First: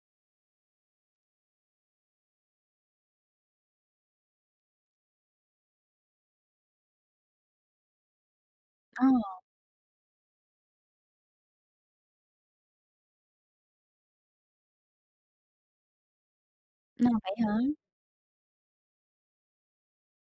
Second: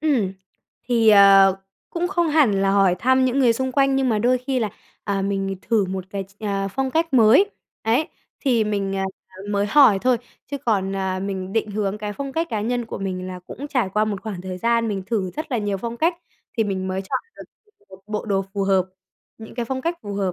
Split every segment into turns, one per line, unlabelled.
Ừm, thì, ờ, cũng không hẳn là hỏi thăm những người xung quanh nhưng mà đôi khi là, à, mình thử một cái ch à, phong cách mới ấy, thì mình, à,
Ờ.
mới hỏi thôi, chứ còn, à, mình định hướng cái phong cách cá nhân của mình là cũng trải qua một khoảng thời gian mình thử rất là nhiều phong cách thì mình mới
Ờ,
chọn
vậy
được
hả?
một bộ đồ phù hợp, những cái phong cách phù hợp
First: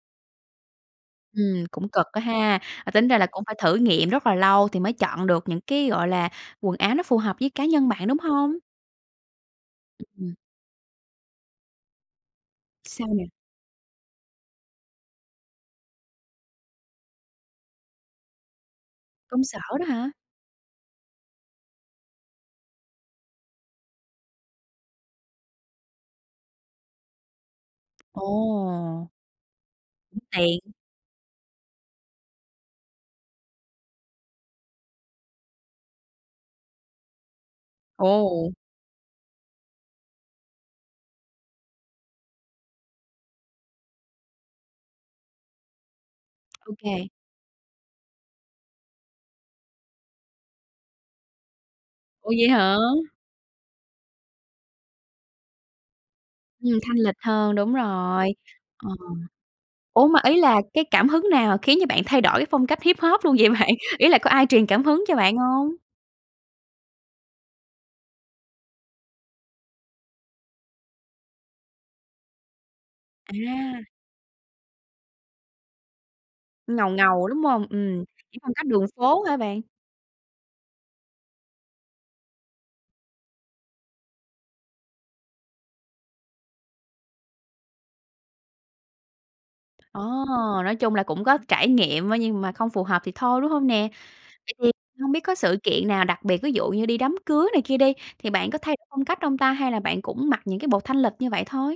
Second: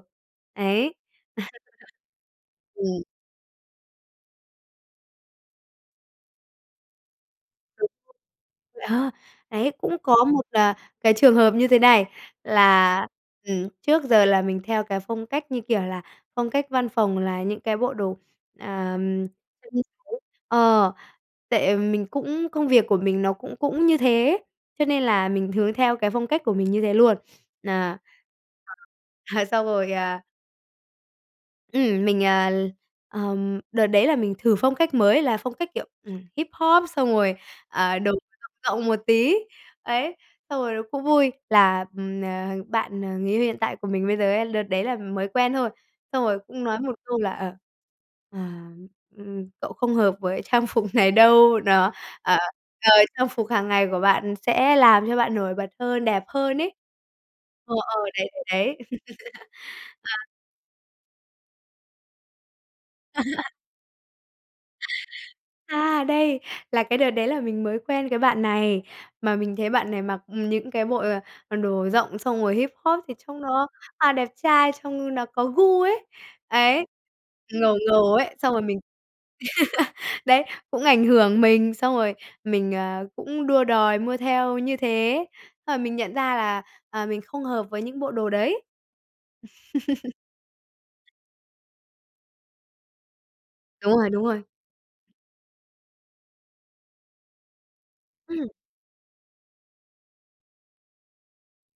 đấy,
Ừm, cũng cực á ha, à,
ừm.
tính ra là cũng phải thử nghiệm rất là lâu thì mới chọn được những cái, gọi là, quần áo nó phù hợp với cá
Đúng
nhân bạn,
rồi.
đúng hông?
Ờ, đấy, cũng có
Ừm.
một, ờ, cái trường hợp như thế này là,
Sao nè?
ừm, trước giờ là mình theo cái phong cách, như kiểu là, phong cách văn phòng là những cái bộ đồ, ờ, ừm,
Công sở đó hả?
[unintelligible] ờ, tại mình cũng, công việc của mình nó cũng cũng như thế, cho nên là mình hướng theo cái phong cách của mình như thế luôn. À, [unintelligible]
Ồ.
à, xong rồi,
Cũng
à
tiện.
Ừm, mình, à, ờm, đợt đấy là mình thử phong cách mới là phong cách, kiểu, ừm, Hip-hop xong rồi, à, đồ rộng
Ồ.
rộng một tí. Ấy, xong rồi nó cũng vui là, ừm, à, bạn, ờ, người yêu hiện tại của mình bây giờ ấy, đợt đấy là mới quen thôi, xong rồi cũng nói một
OK.
câu là, ờ, ờ, ừm, "Cậu không hợp với trang phục này đâu, đó.
Ủa,
Ờ,
vậy hả?
ờ, trang phục hàng ngày của bạn sẽ làm cho bạn nổi bật hơn, đẹp hơn ấy."
Ừm, thanh lịch hơn, đúng
Ờ, ờ, đấy,
rồi,
đấy, đấy.
ờ. Ủa, mà
À.
ý là cái cảm hứng nào khiến cho bạn thay đổi cái phong cách Hip-hop luôn vậy bạn? Ý là có ai truyền cảm hứng cho bạn hông?
A, đây, là cái đợt đấy là mình mới quen cái bạn này, mà mình thấy bạn này mặc, ừm, những cái bộ, ờ, đồ rộng xong rồi Hip-hop thì trông nó,
À.
à, đẹp trai, trông nó có gu ấy, ấy,
Ngầu, ngầu, đúng hông?
ngầu
Ừm,
ngầu ấy,
những
xong
phong
rồi
cách
mình
đường phố hả bạn?
đấy, cũng ảnh hưởng mình, xong rồi mình, ờ, cũng đua đòi mua theo như thế, xong rồi mình nhận ra là, à, mình không hợp với những bộ đồ đấy.
Ờ, nói chung là cũng có trải nghiệm á, nhưng mà không phù hợp thì thôi, đúng hông nè?
Đúng rồi, đúng rồi.
Vậy thì hông biết có sự kiện nào đặc biệt, ví dụ như đi đám cưới này kia đi, thì bạn
Ừm.
có thay đổi phong cách hông ta, hay là bạn cũng mặc những cái bộ thanh lịch như vậy thôi?